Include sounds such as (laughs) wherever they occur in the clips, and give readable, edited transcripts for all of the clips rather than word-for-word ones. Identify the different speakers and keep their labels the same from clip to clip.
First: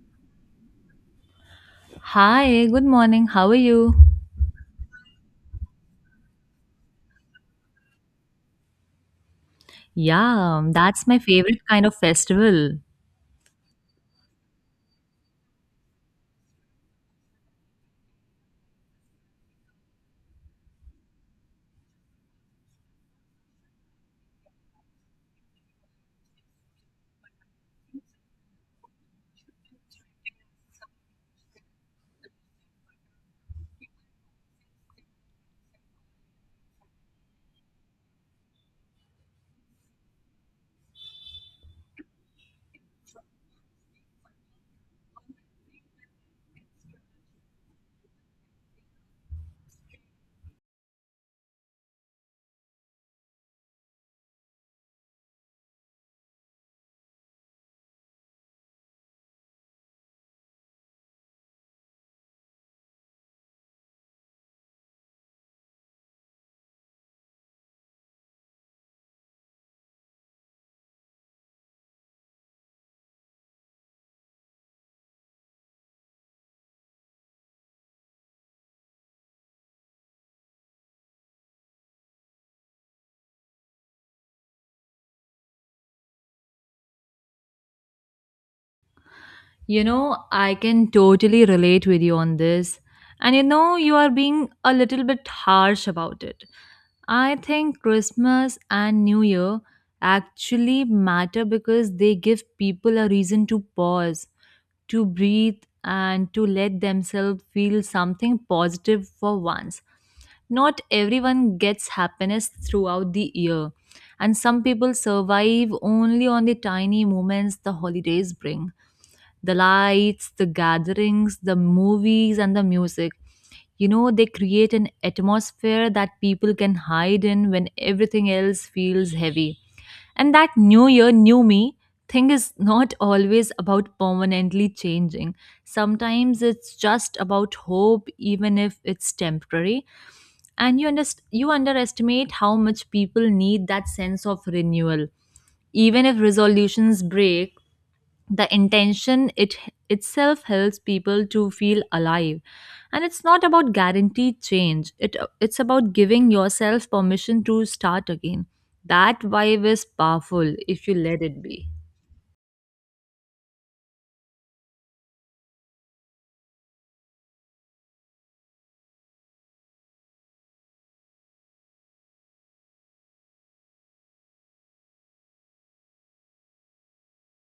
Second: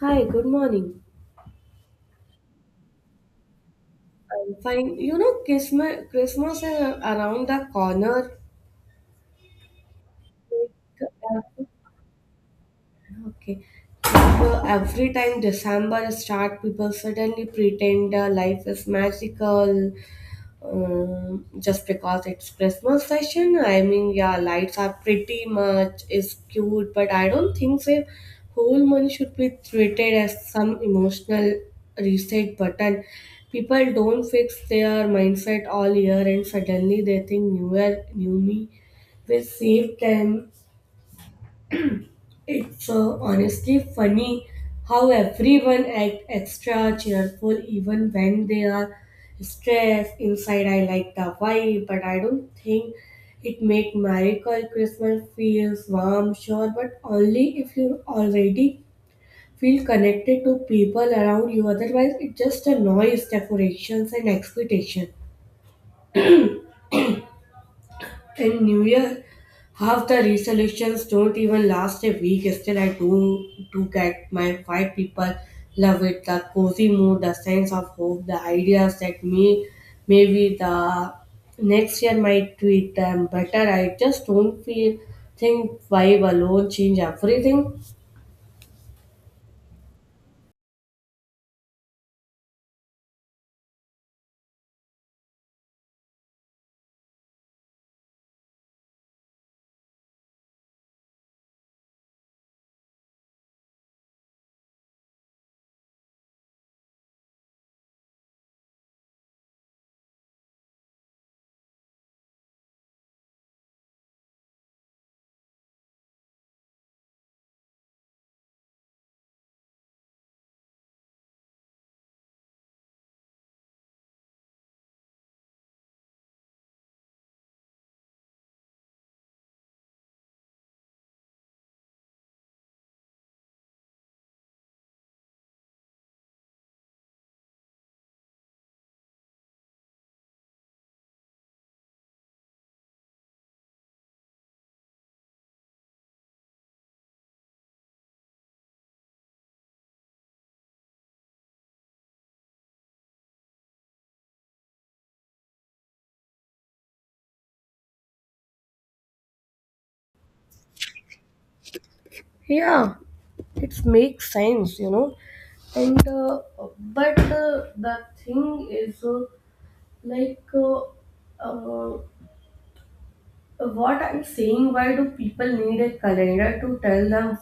Speaker 1: Hi, good morning.
Speaker 2: Hi, good morning. How are you?
Speaker 1: I'm fine. You know, Christmas is around the corner.
Speaker 2: Yeah, that's my favorite kind of festival.
Speaker 1: Okay. So every time December start, people suddenly pretend life is magical just because it's Christmas session. I mean, yeah, lights are pretty much is cute, but I don't think so. Whole month should be treated as some emotional reset button. People don't fix their mindset all year, and suddenly they think New Year, New Me will save them. It's honestly funny how everyone act extra cheerful even when they are stressed inside. I like the vibe, but I don't think it make miracle. Christmas feels warm, sure, but only if you already feel connected to people around you. Otherwise, it's just a noise, decorations, and expectation. In New Year, half the resolutions don't even last a week. Still, I do get my five people love it. The cozy mood, the sense of hope, the ideas that maybe the next year might treat them better. I just don't feel think vibe alone change everything.
Speaker 2: You know, I can totally relate with you on this. And you know, you are being a little bit harsh about it. I think Christmas and New Year actually matter because they give people a reason to pause, to breathe, and to let themselves feel something positive for once. Not everyone gets happiness throughout the year, and some people survive only on the tiny moments the holidays bring, the lights, the gatherings, the movies, and the music. You know, they create an atmosphere that people can hide in when everything else feels heavy. And that new year, new me thing is not always about permanently changing. Sometimes it's just about hope, even if it's temporary. And you underestimate how much people need that sense of renewal. Even if resolutions break, the intention it itself helps people to feel alive, and it's not about guaranteed change, it's about giving yourself permission to start again. That vibe is powerful if you let it be.
Speaker 1: Yeah, it makes sense, you know. And but the thing is like uh, uh, What I'm saying, why do people need a calendar to tell them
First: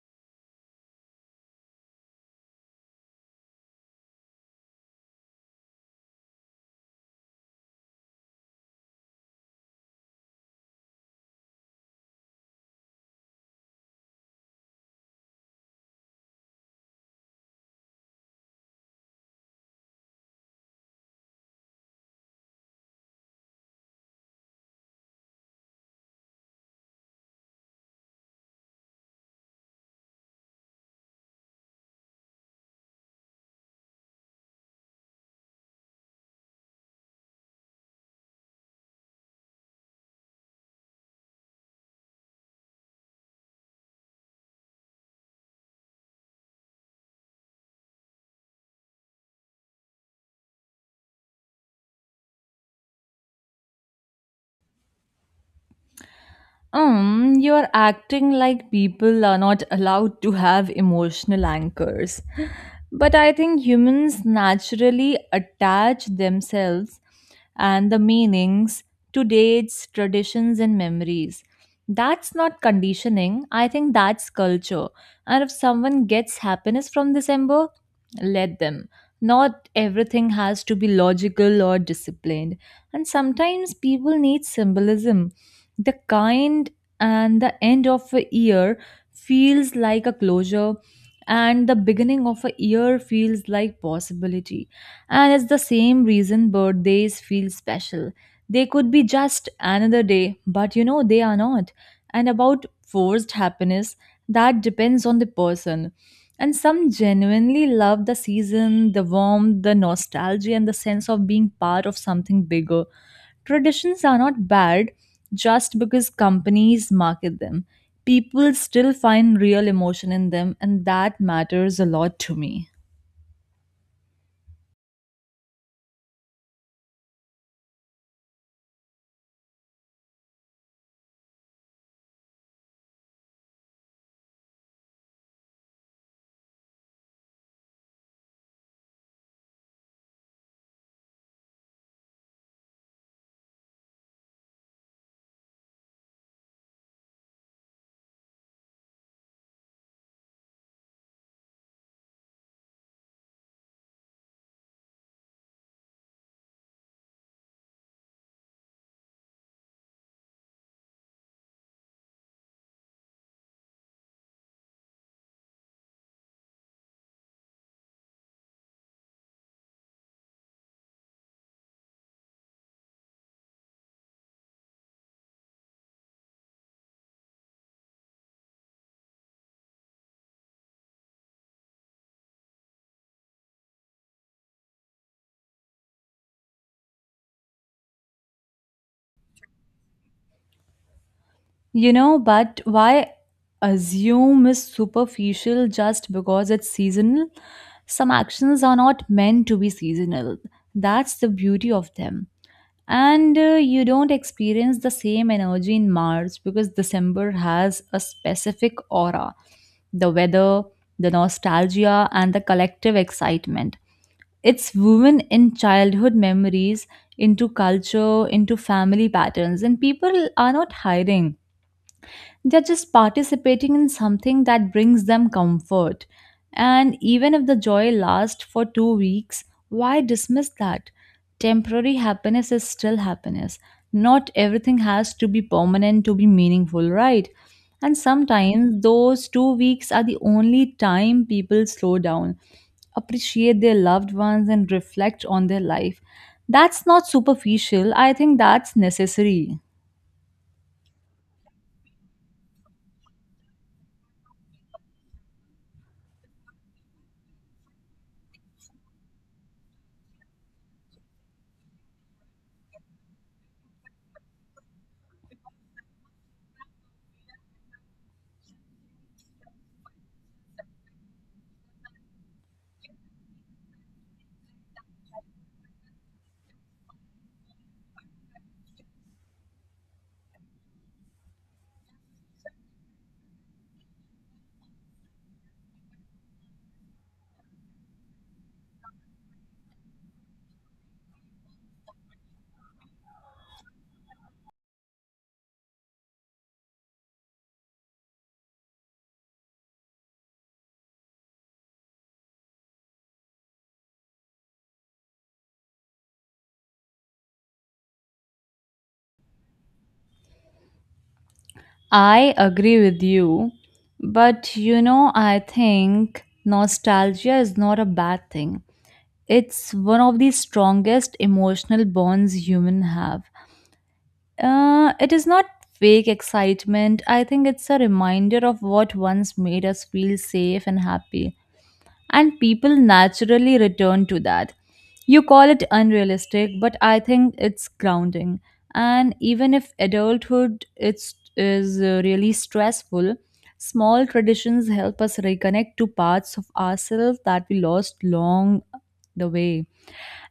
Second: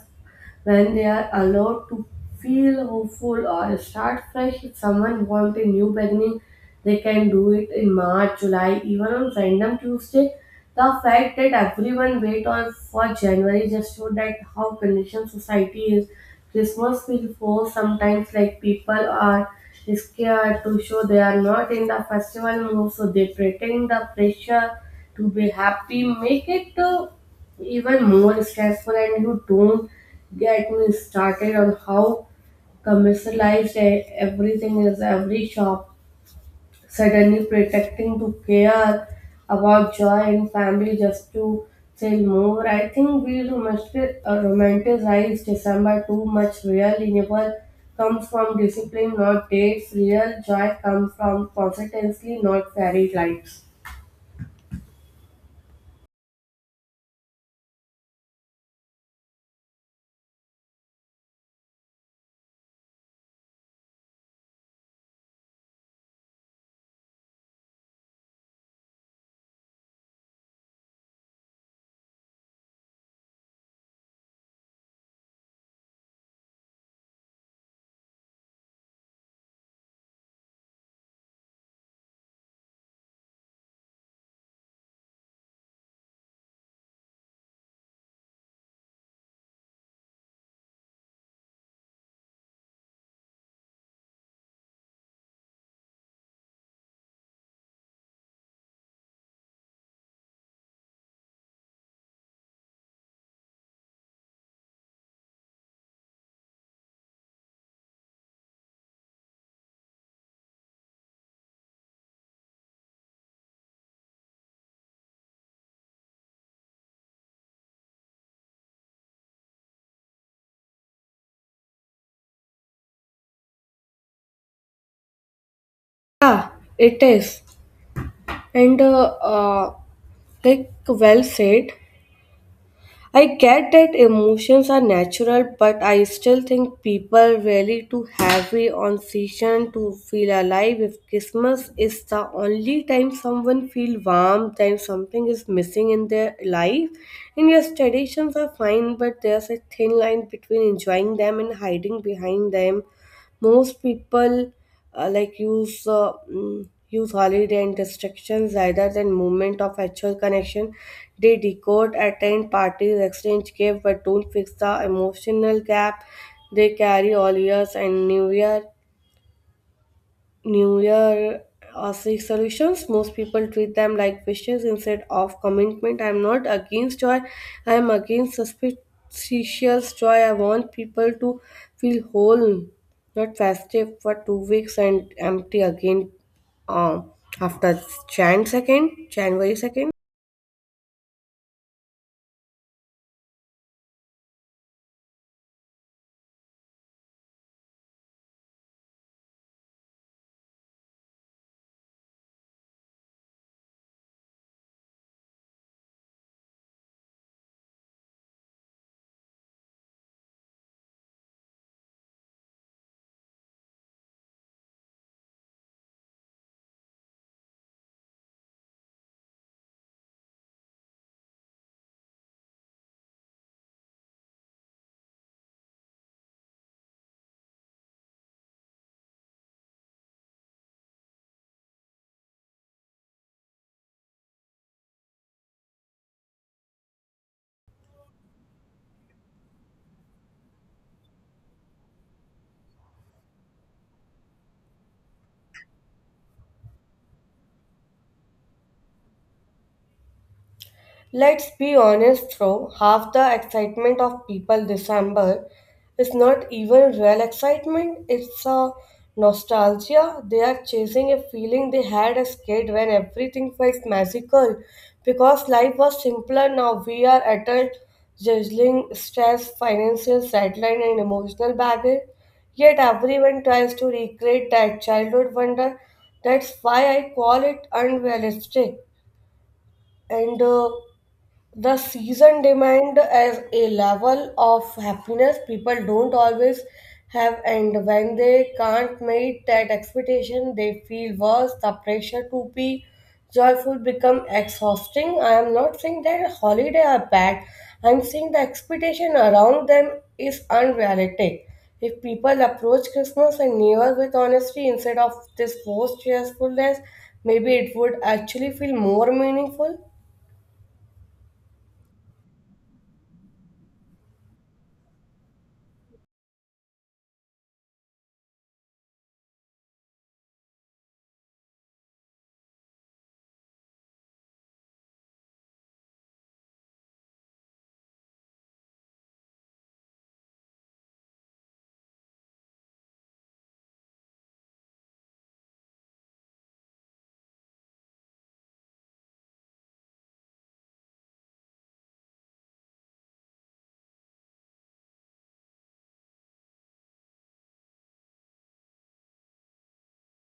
Speaker 1: when they are allowed to feel hopeful or start fresh? If someone wants a new beginning, they can do it in March, July, even on random Tuesday. The fact that everyone wait on for January just show that how conditioned society is. Christmas feels forced sometimes, like people are scared to show they are not in the festival mood, so they pretend the pressure to be happy, make it even more stressful, and you don't get me started on how commercialized everything is, every shop suddenly pretending to care about joy in family just to sell more. I think we romanticize December too much. Real renewal comes from discipline, not dates. Real joy comes from consistency, not fairy lights.
Speaker 2: You're acting like people are not allowed to have emotional anchors. But I think humans naturally attach themselves and the meanings to dates, traditions, and memories. That's not conditioning. I think that's culture. And if someone gets happiness from December, let them. Not everything has to be logical or disciplined. And sometimes people need symbolism, the kind, and the end of a year feels like a closure, and the beginning of a year feels like possibility. And it's the same reason birthdays feel special. They could be just another day, but you know they are not. And about forced happiness, that depends on the person, and some genuinely love the season, the warmth, the nostalgia, and the sense of being part of something bigger. Traditions are not bad just because companies market them. People still find real emotion in them, and that matters a lot to me.
Speaker 1: Yeah, it is. And like well said, I get that emotions are natural, but I still think people really too heavy on season to feel alive. If Christmas is the only time someone feel warm, then something is missing in their life. And yes, traditions are fine, but there's a thin line between enjoying them and hiding behind them. Most people like use holiday and distractions rather than movement of actual connection. They decode, attend parties, exchange gifts, but don't fix the emotional gap they carry all years and New Year. New Year or seek solutions. Most people treat them like wishes instead of commitment. I'm not against joy, I'm against suspicious joy. I want people to feel whole, not festive for 2 weeks and empty again um, after Jan 2nd, January 2nd.
Speaker 2: You know, but why assume is superficial just because it's seasonal? Some actions are not meant to be seasonal. That's the beauty of them. And you don't experience the same energy in March because December has a specific aura, the weather, the nostalgia, and the collective excitement. It's woven in childhood memories, into culture, into family patterns, and people are not hiding. They're just participating in something that brings them comfort. And even if the joy lasts for 2 weeks, why dismiss that? Temporary happiness is still happiness. Not everything has to be permanent to be meaningful, right? And sometimes those 2 weeks are the only time people slow down, appreciate their loved ones, and reflect on their life. That's not superficial, I think that's necessary.
Speaker 1: Let's be honest though, half the excitement of people December is not even real excitement, it's a nostalgia. They are chasing a feeling they had as kid when everything felt magical because life was simpler now. We are adult juggling stress, financial deadline and emotional baggage. Yet everyone tries to recreate that childhood wonder. That's why I call it unrealistic. And the season demand as a level of happiness people don't always have, and when they can't meet that expectation, they feel worse. The pressure to be joyful become exhausting. I am not saying that holiday are bad. I'm saying the expectation around them is unrealistic. If people approach Christmas and New Year with honesty instead of this forced cheerfulness, maybe it would actually feel more meaningful.
Speaker 2: I agree with you, but you know, I think nostalgia is not a bad thing. It's one of the strongest emotional bonds humans have. It is not fake excitement. I think it's a reminder of what once made us feel safe and happy, and people naturally return to that. You call it unrealistic, but I think it's grounding. And even if adulthood is really stressful, small traditions help us reconnect to parts of ourselves that we lost long the way.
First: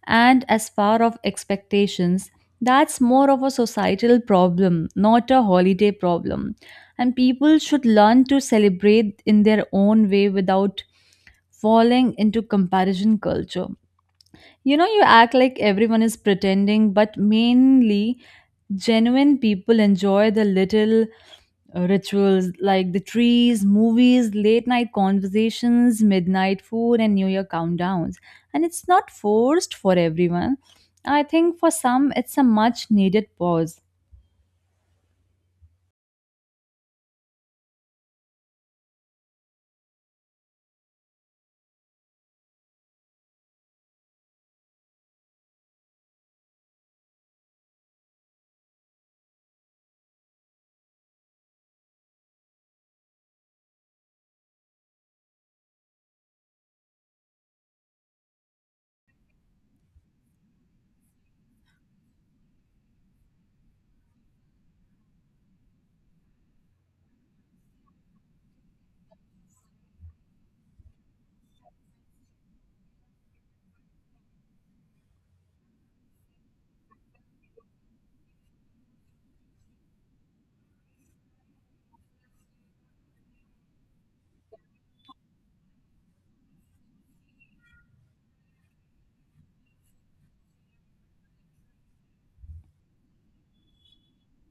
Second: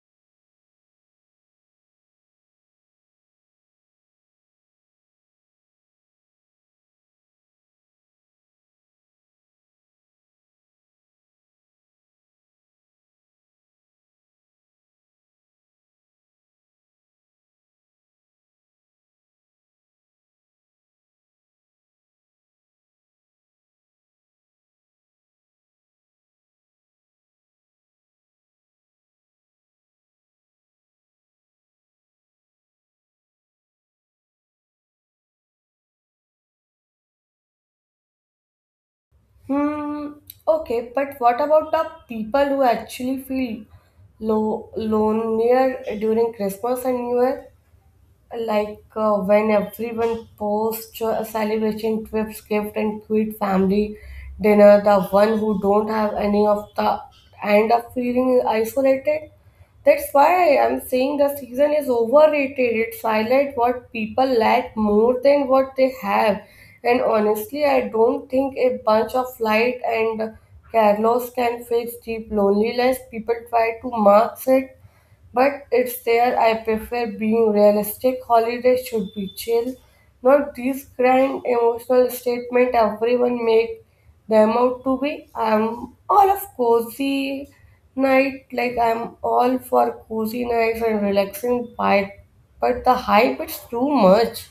Speaker 2: And as far of expectations, that's more of a societal problem, not a holiday problem. And people should learn to celebrate in their own way without falling into comparison culture. You know, you act like everyone is pretending, but mainly genuine people enjoy the little rituals like the trees, movies, late night conversations, midnight food, and New Year countdowns. And it's not forced for everyone. I think for some, it's a much needed pause.
Speaker 1: Hmm, okay, but what about the people who actually feel lonelier during Christmas and New Year? Like, when everyone posts a celebration trips gift and cute family dinner, the one who don't have any of the end up feeling isolated. That's why I'm saying the season is overrated. It's highlight what people lack more than what they have. And honestly, I don't think a bunch of light and carlos can fix deep loneliness. People try to mask it, but it's there. I prefer being realistic. Holidays should be chill, not these grand emotional statement everyone make them out to be. I'm all for cozy nights and relaxing vibe, but the hype is too much.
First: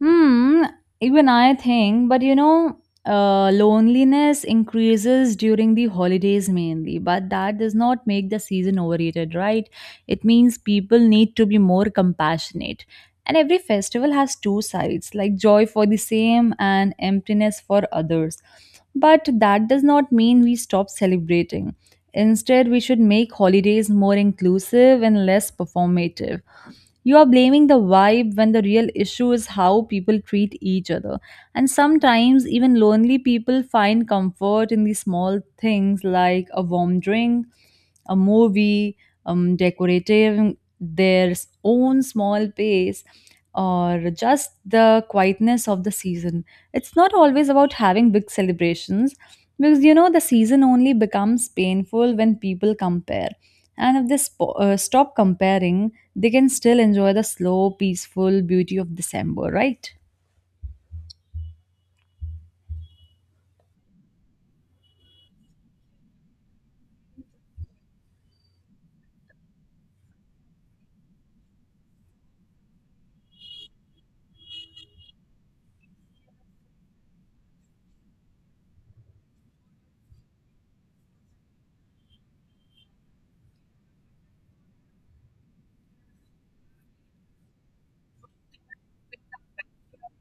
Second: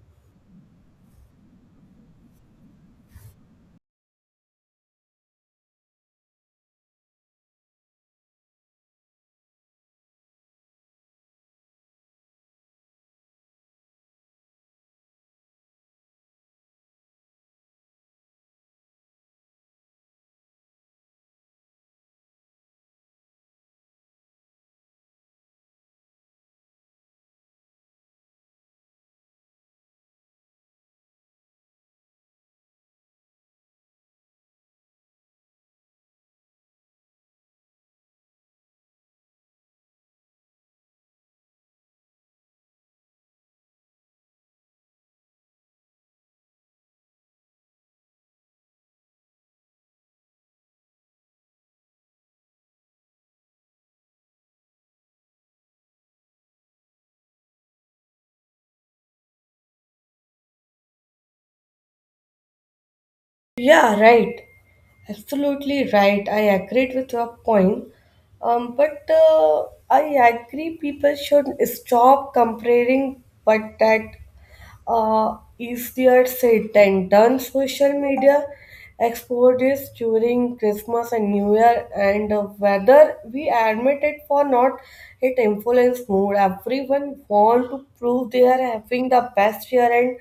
Speaker 2: Hmm, even I think, but you know, loneliness increases during the holidays mainly, but that does not make the season overrated, right? It means people need to be more compassionate. And every festival has two sides, like joy for the same and emptiness for others. But that does not mean we stop celebrating. Instead, we should make holidays more inclusive and less performative. You are blaming the vibe when the real issue is how people treat each other. And sometimes, even lonely people find comfort in these small things like a warm drink, a movie, decorating their own small pace, or just the quietness of the season. It's not always about having big celebrations, because you know the season only becomes painful when people compare. And if they stop comparing, they can still enjoy the slow, peaceful beauty of December, right?
Speaker 1: Yeah, right. Absolutely right. I agreed with your point. But I agree people should stop comparing, but that easier said than done. Social media exposures during Christmas and New Year, and whether we admit it or not, it influences mood. Everyone want to prove they are having the best year, and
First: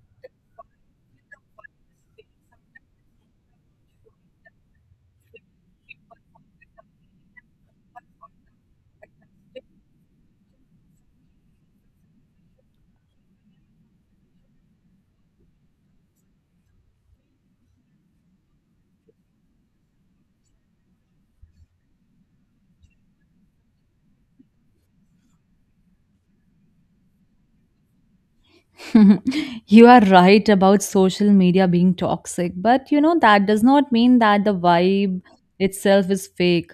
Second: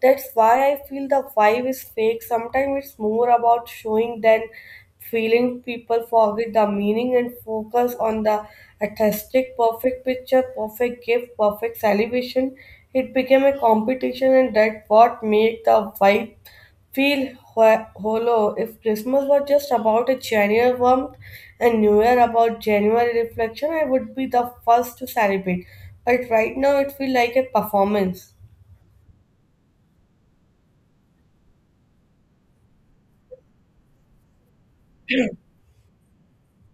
Speaker 1: that's why I feel the vibe is fake. Sometimes it's more about showing than feeling. People forget the meaning and focus on the artistic, perfect picture, perfect gift, perfect celebration. It became a competition, and that what made the vibe feel hollow. If Christmas was just about a genuine warmth and New Year about genuine reflection, I would be the first to celebrate. But right now, it feels like a performance.
Speaker 2: (laughs) You are right about social media being toxic, but you know, that does not mean that the vibe itself is fake,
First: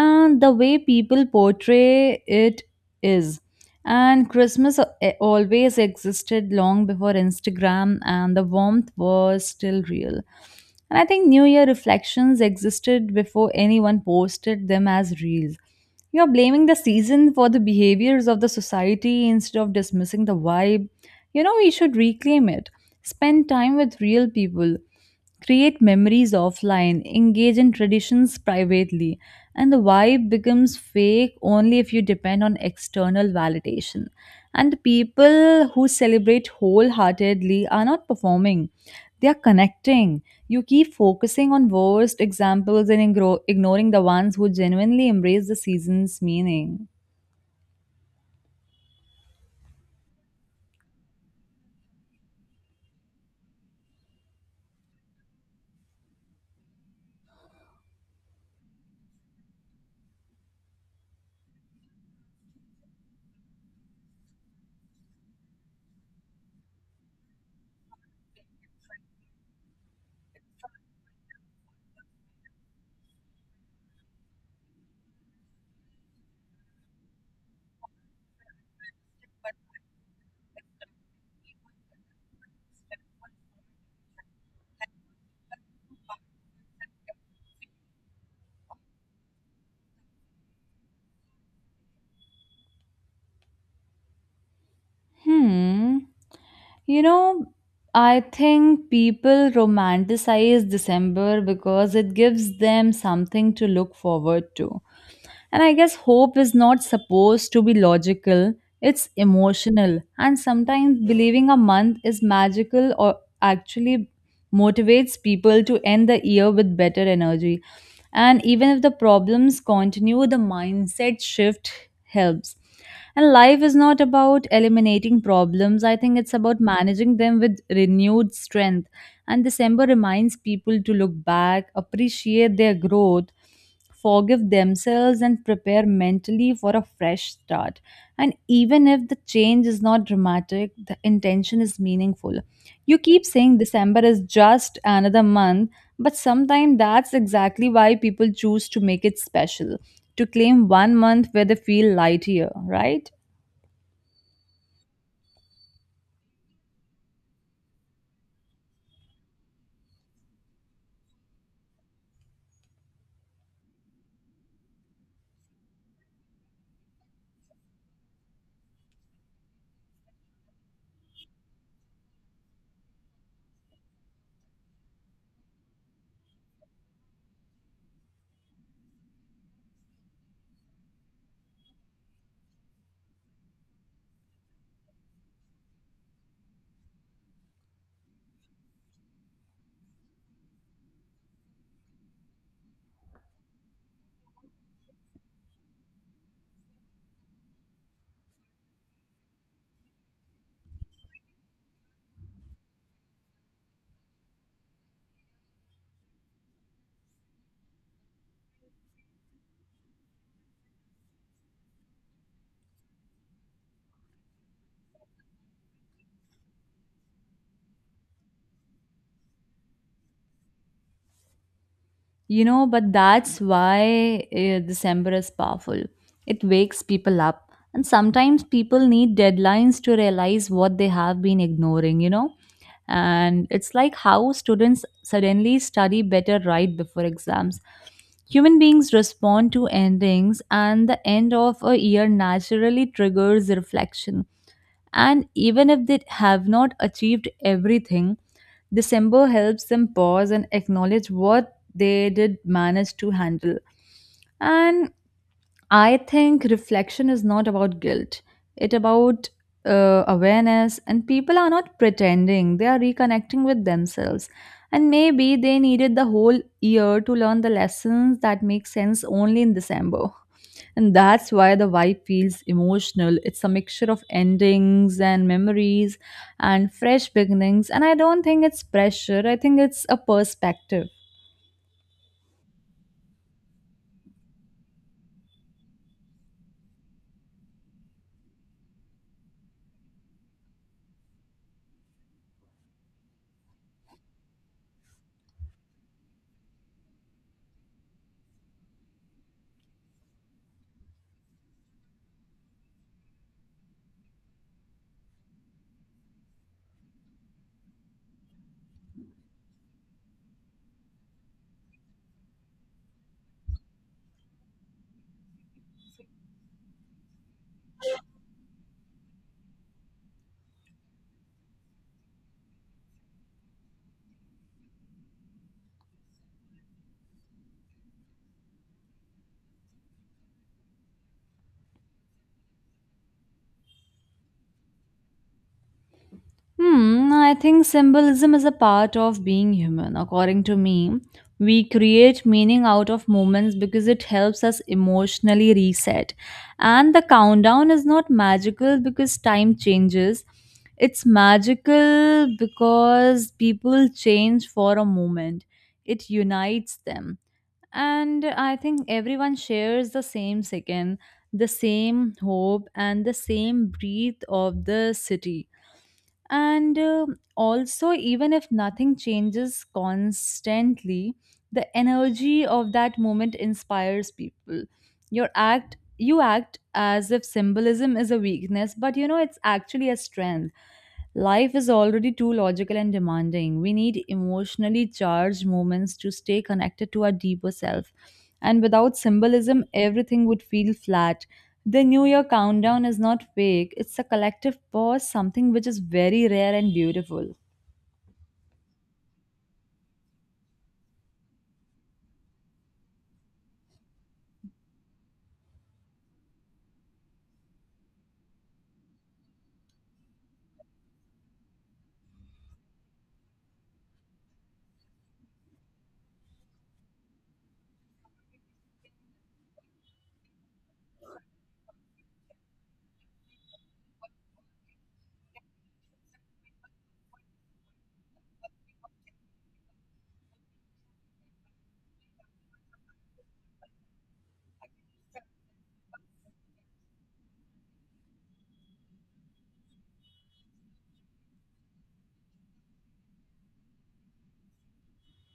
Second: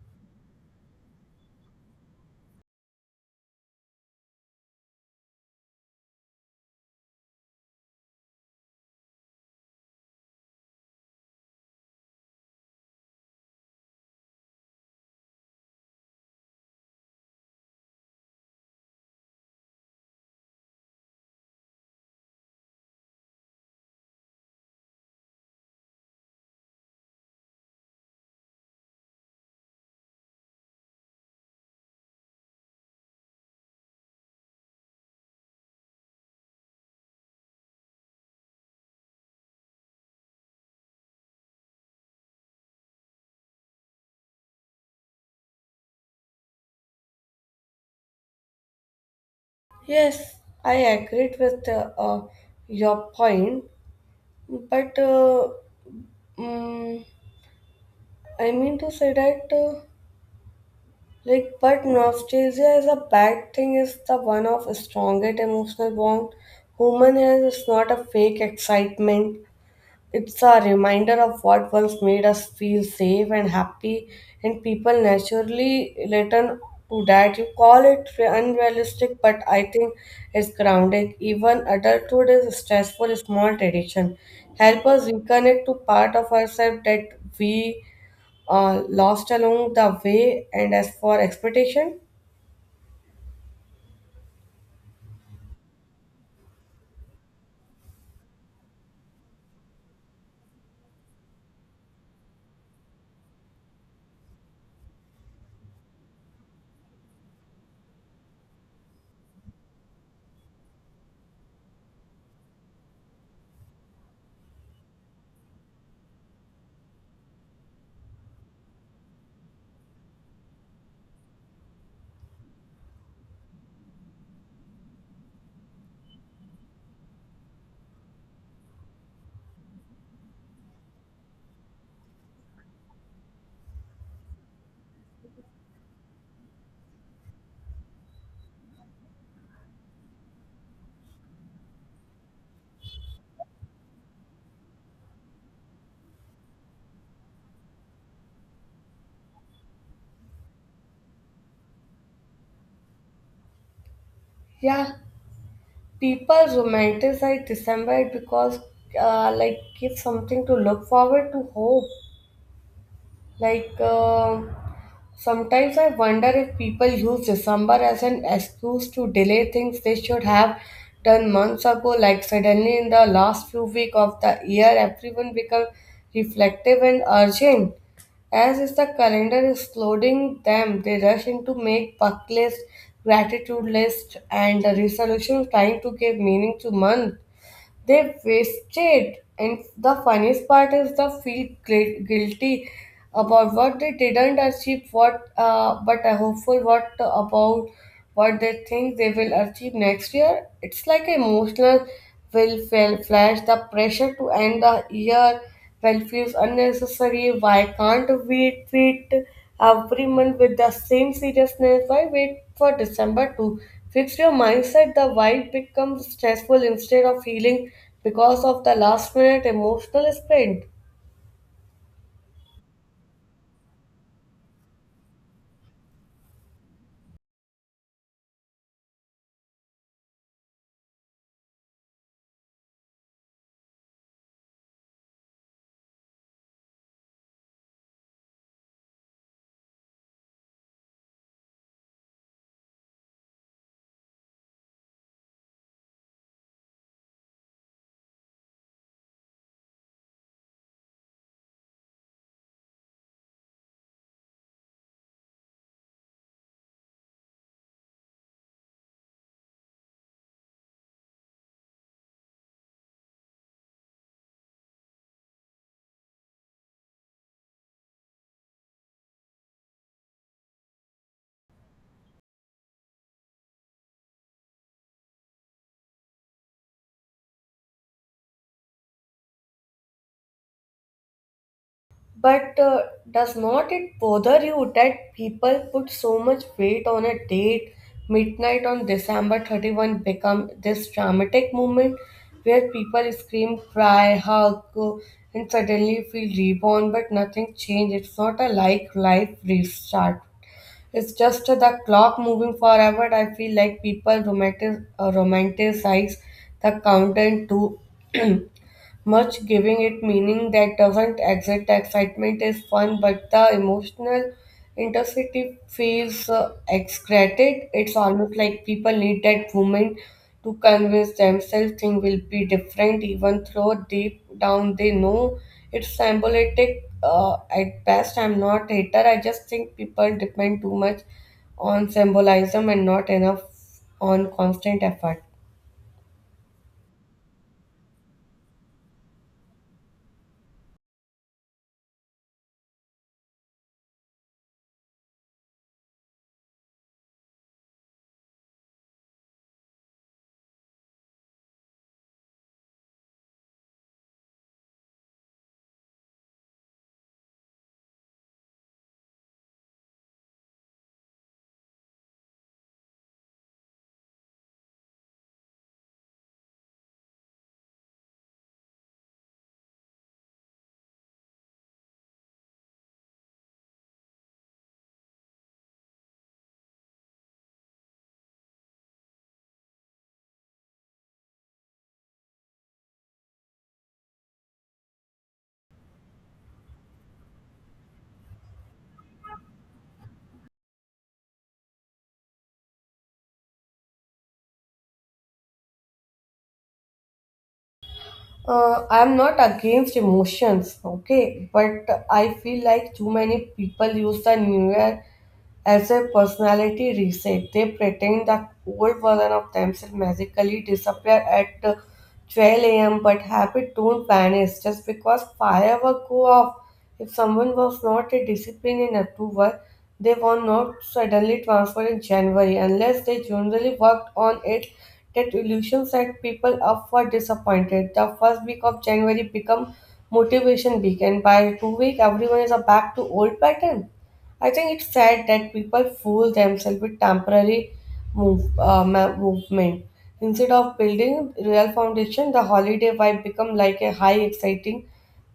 Speaker 2: and the way people portray it is. And Christmas always existed long before Instagram, and the warmth was still real. And I think new year reflections existed before anyone posted them as reels. You're blaming the season for the behaviors of the society. Instead of dismissing the vibe, you know we should reclaim it, spend time with real people, create memories offline, engage in traditions privately, and the vibe becomes fake only if you depend on external validation. And the people who celebrate wholeheartedly are not performing, they are connecting. You keep focusing on worst examples and ignoring the ones who genuinely embrace the season's meaning.
Speaker 1: Yes, I agreed with your point, but mm, I mean to say that, like, but nostalgia is a bad thing is the one of strongest emotional bond. Human has is not a fake excitement. It's a reminder of what once made us feel safe and happy, and people naturally return to that. You call it unrealistic, but I think it's grounding. Even adulthood is a stressful, small tradition. Help us reconnect to part of ourselves that we lost along the way. And as for expectation,
Speaker 2: Hmm. You know, I think people romanticize December because it gives them something to look forward to. And I guess hope is not supposed to be logical, it's emotional. And sometimes believing a month is magical or actually motivates people to end the year with better energy. And even if the problems continue, the mindset shift helps. And life is not about eliminating problems, I think it's about managing them with renewed strength. And December reminds people to look back, appreciate their growth, forgive themselves, and prepare mentally for a fresh start. And even if the change is not dramatic, the intention is meaningful. You keep saying December is just another month, but sometimes that's exactly why people choose to make it special, to claim one month where they feel lighter, right?
Speaker 1: yeah, people romanticize December because like give something to look forward to, hope. Like, sometimes I wonder if people use December as an excuse to delay things they should have done months ago. Like, suddenly in the last few weeks of the year, everyone becomes reflective and urgent. As is the calendar is loading them, they rush into make bucket list, gratitude list, and the resolution trying to give meaning to month. They wasted, and the funniest part is the feel guilty about what they didn't achieve. What, but are hopeful what about what they think they will achieve next year. It's like emotional will fail flash. The pressure to end the year well feels unnecessary. Why can't we treat every month with the same seriousness? Why wait for December to fix your mindset? The vibe becomes stressful instead of healing because of the last minute emotional sprint.
Speaker 2: You know, but that's why December is powerful. It wakes people up. And sometimes people need deadlines to realize what they have been ignoring, you know? And it's like how students suddenly study better right before exams. Human beings respond to endings, and the end of a year naturally triggers reflection. And even if they have not achieved everything, December helps them pause and acknowledge what they did manage to handle. And I think reflection is not about guilt. It' about awareness, and people are not pretending. They are reconnecting with themselves. And maybe they needed the whole year to learn the lessons that make sense only in December. And that's why the vibe feels emotional. It's a mixture of endings and memories and fresh beginnings. And I don't think it's pressure, I think it's a perspective.
Speaker 1: But does not it bother you that people put so much weight on a date? Midnight on December 31 become this dramatic moment where people scream, cry, hug, and suddenly feel reborn, but nothing changed. It's not a like life restart. It's just the clock moving forever. I feel like people romanticize the countdown too (clears throat) much, giving it meaning that doesn't exist. Excitement is fun, but the emotional intensity feels exaggerated. It's almost like people need that moment to convince themselves things will be different, even though deep down they know it's symbolic. At best, I'm not hater. I just think people depend too much on symbolism and not enough on constant effort.
Speaker 2: Hmm, I think symbolism is a part of being human. According to me, we create meaning out of moments because it helps us emotionally reset. And the countdown is not magical because time changes. It's magical because people change for a moment. It unites them. And I think everyone shares the same second, the same hope, and the same breath of the city. And also, even if nothing changes constantly, the energy of that moment inspires people. You act as if symbolism is a weakness, but you know it's actually a strength. Life is already too logical and demanding. We need emotionally charged moments to stay connected to our deeper self. And without symbolism, everything would feel flat. The New Year countdown is not fake, it's a collective pause, something which is very rare and beautiful.
Speaker 1: I'm not against emotions, okay, but I feel like too many people use the new year as a personality reset. They pretend the old version of themselves magically disappear at 12 a.m., but habits don't vanish just because fireworks go off. If someone was not a discipline in October, they were not suddenly transferred in January unless they generally worked on it. That illusions that people up for disappointed. The first week of January become motivation week and by 2 week everyone is back to old pattern. I think it's sad that people fool themselves with temporary movement. Instead of building real foundation, the holiday vibe become like a high exciting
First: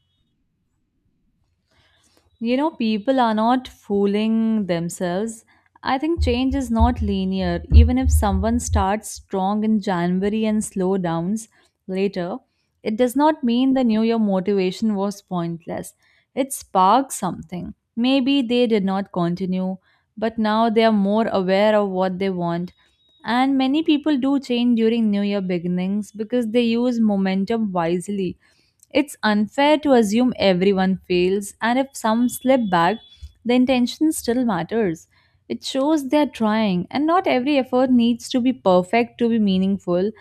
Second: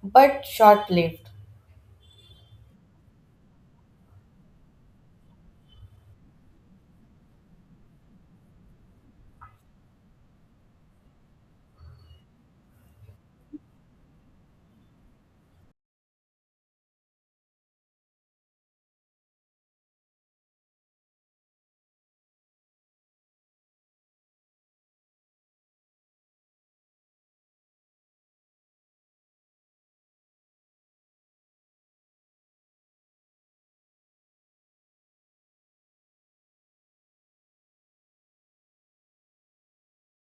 Speaker 1: but short lived.
Speaker 2: You know, people are not fooling themselves. I think change is not linear. Even if someone starts strong in January and slow downs later, it does not mean the New Year motivation was pointless. It sparked something. Maybe they did not continue, but now they are more aware of what they want. And many people do change during New Year beginnings because they use momentum wisely. It's unfair to assume everyone fails, and if some slip back, the intention still matters. It shows they're trying, and not every effort needs to be perfect to be meaningful,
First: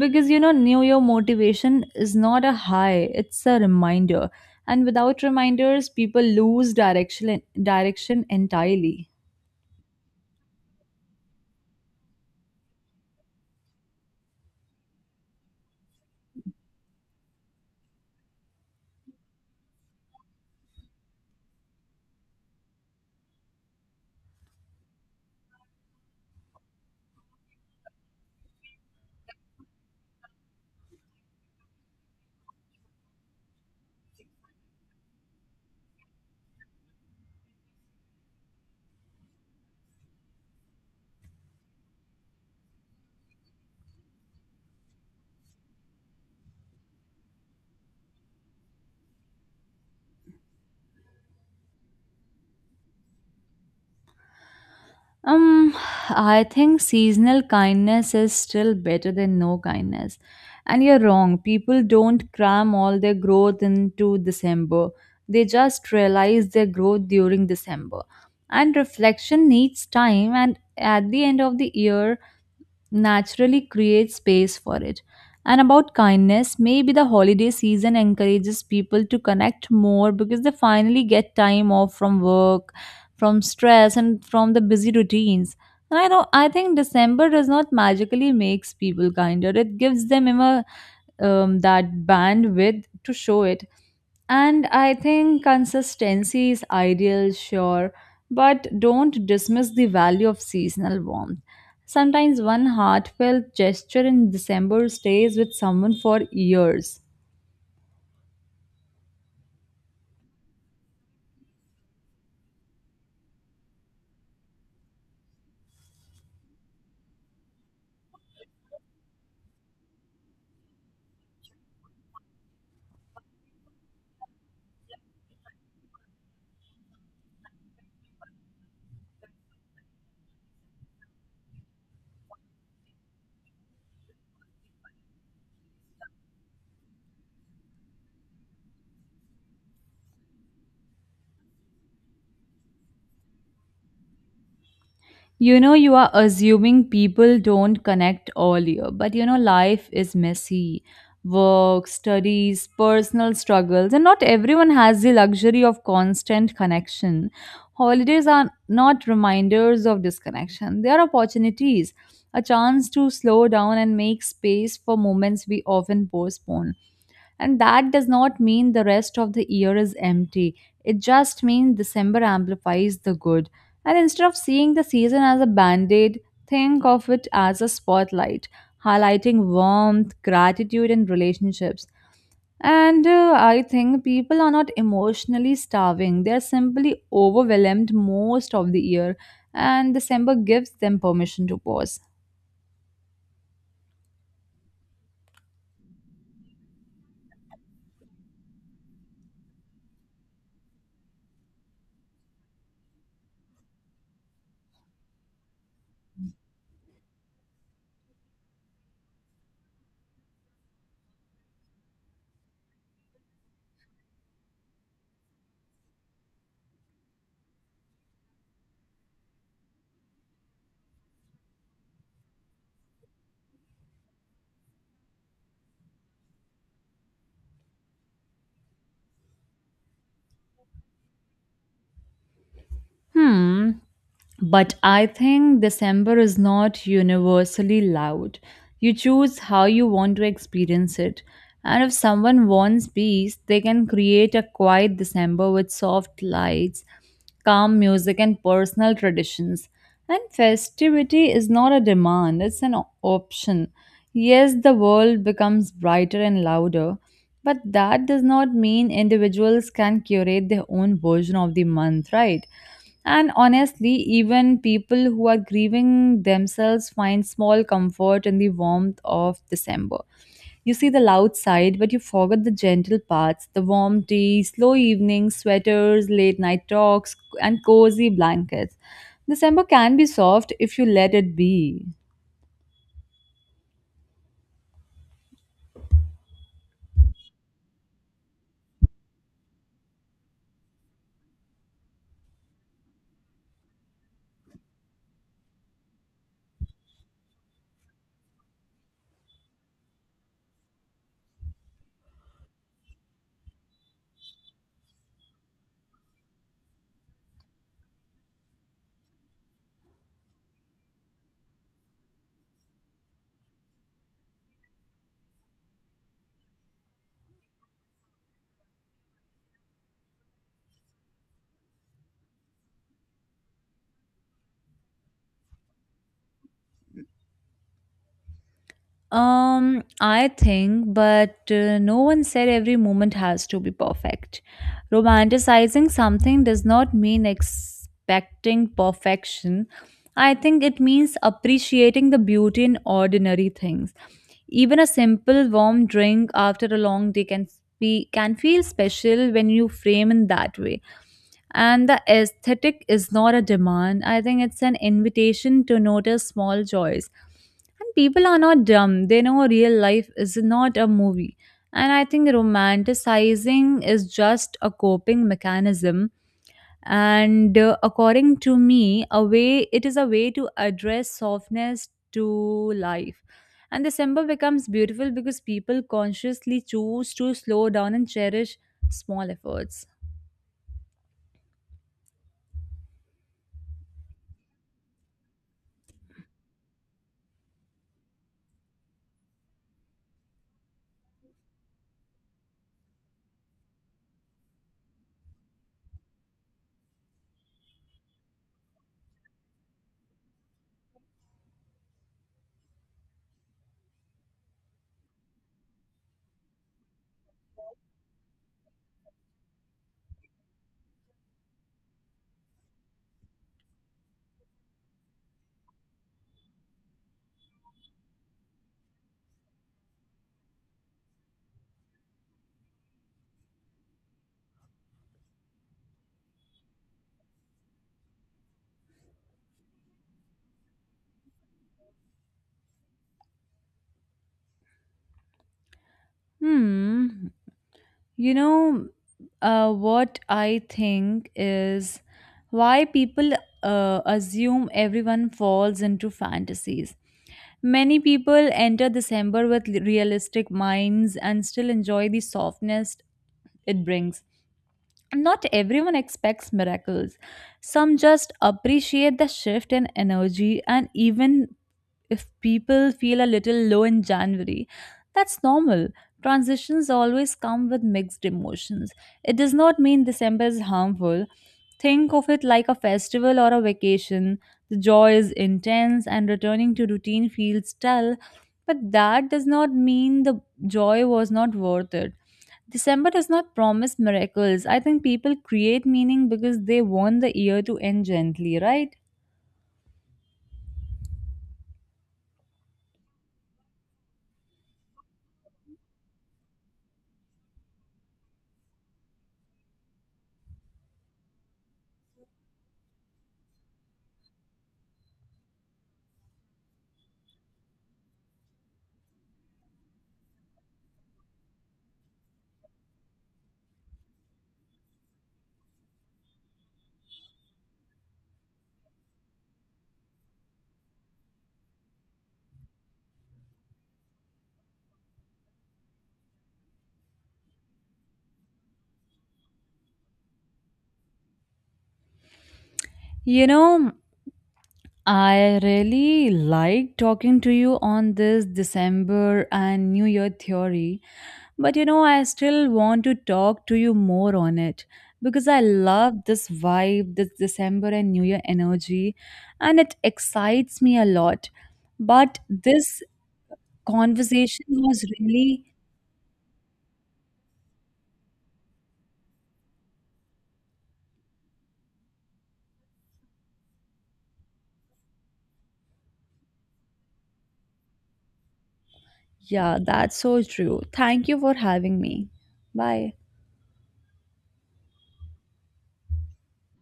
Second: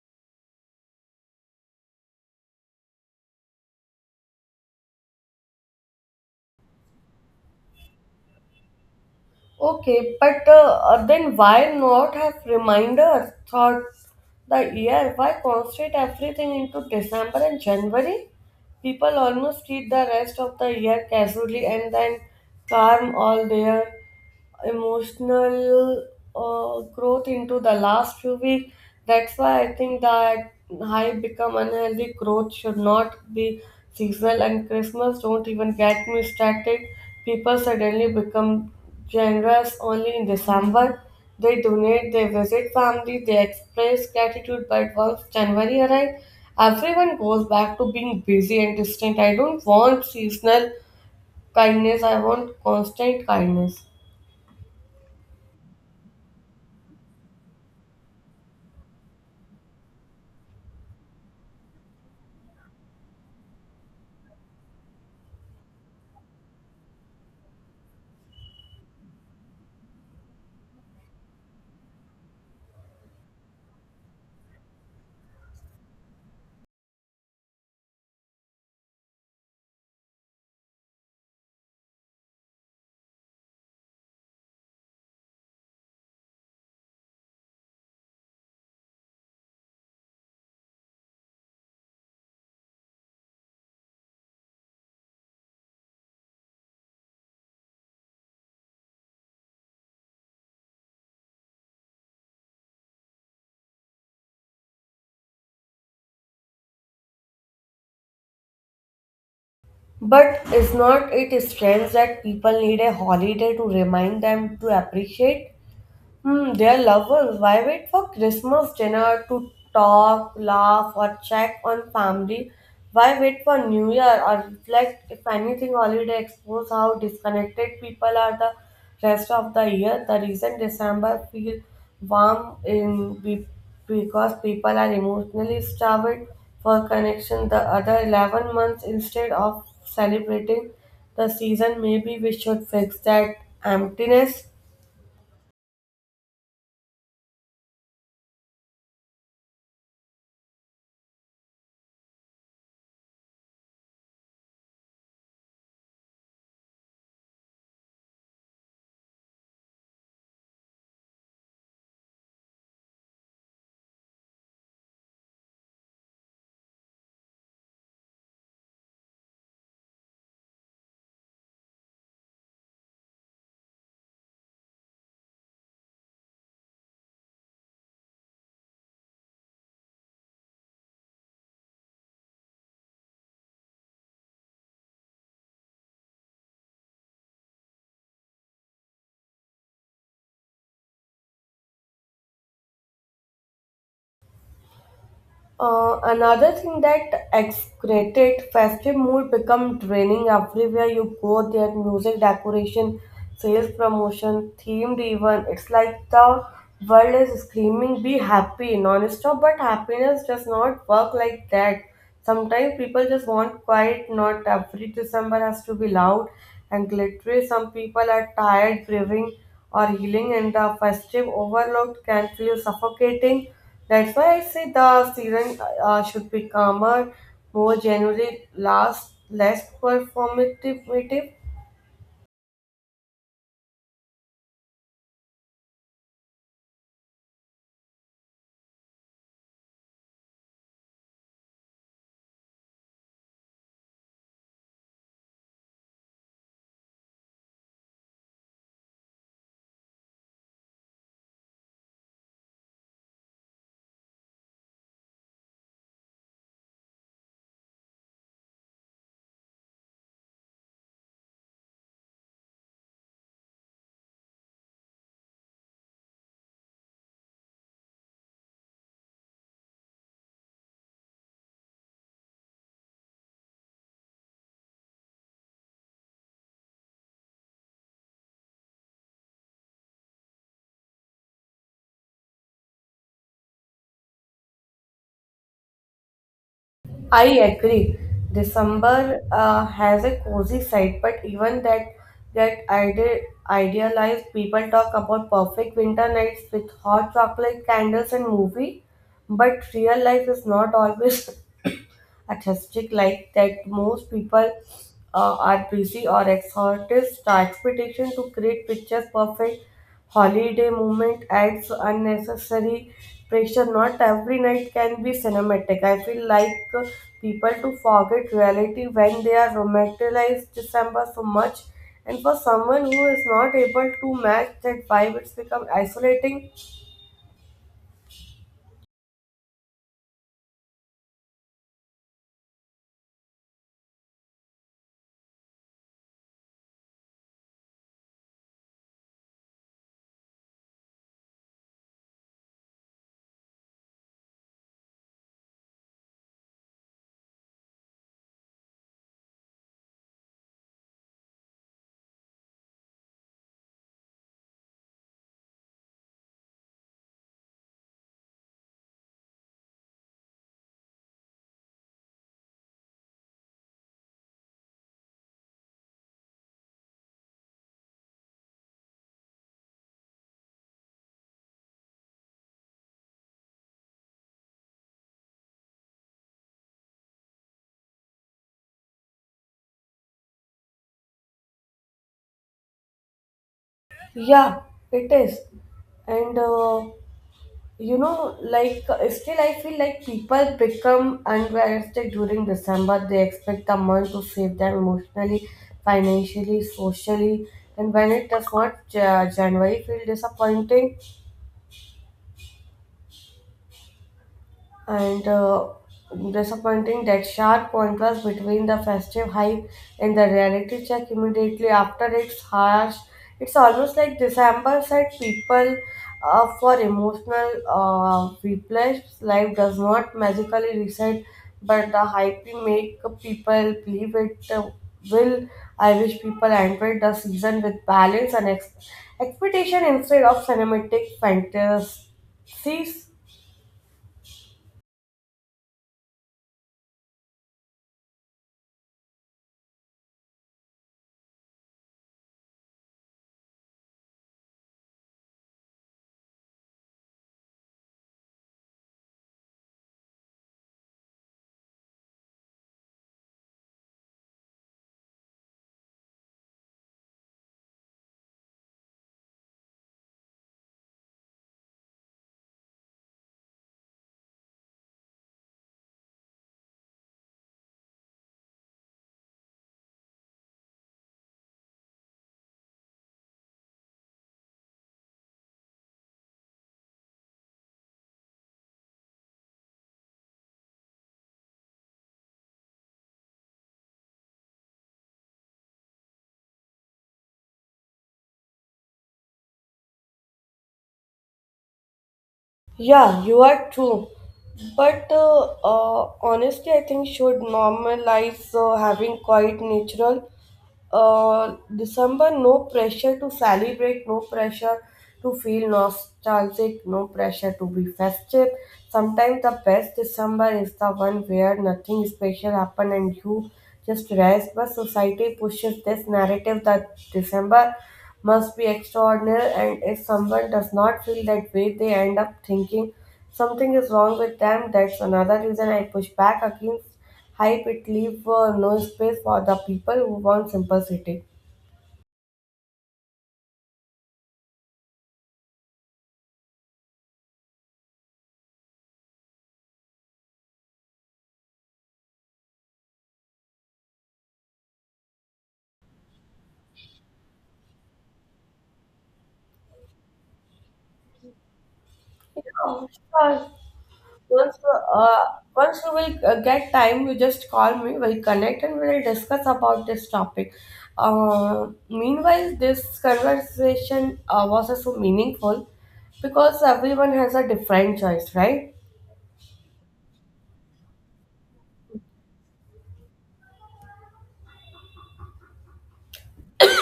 Speaker 2: because you know, New Year motivation is not a high, it's a reminder. And without reminders, people lose direction entirely.
Speaker 1: Okay, but then why not have reminders throughout the year? Why concentrate everything into December and January? People almost treat the rest of the year casually and then calm all their emotional growth into the last few weeks. That's why I think that high become unhealthy growth should not be seasonal, and Christmas don't even get me started. People suddenly become generous only in December. They donate, they visit family, they express gratitude, but once January arrives, everyone goes back to being busy and distant. I don't want seasonal kindness, I want constant kindness.
Speaker 2: Um, I think seasonal kindness is still better than no kindness. And you're wrong. People don't cram all their growth into December. They just realize their growth during December. And reflection needs time. And at the end of the year, naturally create space for it. And about kindness, maybe the holiday season encourages people to connect more because they finally get time off from work, from stress, and from the busy routines. And I know I think December does not magically makes people kinder. It gives them a that bandwidth to show it. And I think consistency is ideal, sure, but don't dismiss the value of seasonal warmth. Sometimes one heartfelt gesture in December stays with someone for years.
Speaker 1: But is not it strange that people need a holiday to remind them to appreciate? Hmm, dear loved ones, why wait for Christmas dinner to talk, laugh, or check on family? Why wait for New Year or reflect if anything holiday expose how disconnected people are the rest of the year? The reason December feel warm because people are emotionally starved for connection the other 11 months instead of celebrating the season. Maybe we should fix that emptiness.
Speaker 2: You are assuming people don't connect earlier, but life is messy. Work, studies, personal struggles, and not everyone has the luxury of constant connection. Holidays are not reminders of disconnection, they are opportunities, a chance to slow down and make space for moments we often postpone. And that does not mean the rest of the year is empty. It just means December amplifies the good. And instead of seeing the season as a band aid, think of it as a spotlight, highlighting warmth, gratitude, and relationships. And I think people are not emotionally starving, they're simply overwhelmed most of the year, and December gives them permission to pause.
Speaker 1: Another thing that exaggerated festive mood become draining everywhere you go. There music, decoration, sales promotion, themed even. It's like the world is screaming, "Be happy!" non-stop. But happiness does not work like that. Sometimes people just want quiet. Not every December has to be loud and glittery. Some people are tired, grieving or healing, and the festive overload can feel suffocating. That's why I say the season should be calmer, more January, last less performative.
Speaker 2: Hmm. But I think December is not universally loud. You choose how you want to experience it. And if someone wants peace, they can create a quiet December with soft lights, calm music, and personal traditions. And festivity is not a demand, it's an option. Yes, the world becomes brighter and louder, but that does not mean individuals can curate their own version of the month, right? And honestly, even people who are grieving themselves find small comfort in the warmth of December. You see the loud side, but you forget the gentle parts, the warm tea, slow evenings, sweaters, late night talks, and cozy blankets. December can be soft if you let it be.
Speaker 1: I agree. December has a cozy side, but even that idealized people talk about perfect winter nights with hot chocolate candles and movie, but real life is not always (coughs) artistic like that. Most people are busy or exhausted. The expectation to create pictures perfect holiday movement adds unnecessary pressure. Not every night can be cinematic. I feel like people to forget reality when they are romanticized December so much. And for someone who is not able to match that vibe, it's become isolating.
Speaker 2: I think, but no one said every moment has to be perfect. Romanticizing something does not mean expecting perfection. I think it means appreciating the beauty in ordinary things. Even a simple warm drink after a long day can be can feel special when you frame in that way. And the aesthetic is not a demand. I think it's an invitation to notice small joys, and people are not dumb. They know real life is not a movie. And I think romanticizing is just a coping mechanism. And According to me, a way it is a way to address softness to life. And December becomes beautiful because people consciously choose to slow down and cherish small efforts.
Speaker 1: Yeah, it is. And like still I feel like people become unrealistic during December. They expect the month to save them emotionally, financially, socially, and when it does not, January feel disappointing. And disappointing that sharp contrast between the festive hype and the reality check immediately after it's harsh. It's almost like December set people up for emotional replays. Life does not magically reset, but the hype we make people believe it will. I wish people entered the season with balance and expectation instead of cinematic fantasies.
Speaker 2: Hmm. You know, what I think is why people assume everyone falls into fantasies. Many people enter December with realistic minds and still enjoy the softness it brings. Not everyone expects miracles. Some just appreciate the shift in energy, and even if people feel a little low in January, that's normal. Transitions always come with mixed emotions. It does not mean December is harmful. Think of it like a festival or a vacation. The joy is intense and returning to routine feels dull, but that does not mean the joy was not worth it. December does not promise miracles. I think people create meaning because they want the year to end gently, right?
Speaker 1: Yeah, you are true. But honestly, I think should normalize having quite natural December, no pressure to celebrate, no pressure to feel nostalgic, no pressure to be festive. Sometimes the best December is the one where nothing special happens and you just rest. But society pushes this narrative that December must be extraordinary, and if someone does not feel that way, they end up thinking something is wrong with them. That's another reason I push back against hype. It leave no space for the people who want simplicity.
Speaker 2: You know, I really like talking to you on this December and New Year theory, but I still want to talk to you more on it because I love this vibe, this December and New Year energy, and it excites me a lot. But
Speaker 1: Oh,
Speaker 2: this
Speaker 1: sure. Once,
Speaker 2: conversation was
Speaker 1: uh,
Speaker 2: really,
Speaker 1: once you will get time, you just call me. We'll connect and we'll discuss about this topic. Meanwhile, this conversation was so meaningful because everyone has a different choice, right?
Speaker 2: yeah, that's so true. Thank you for having me. Bye.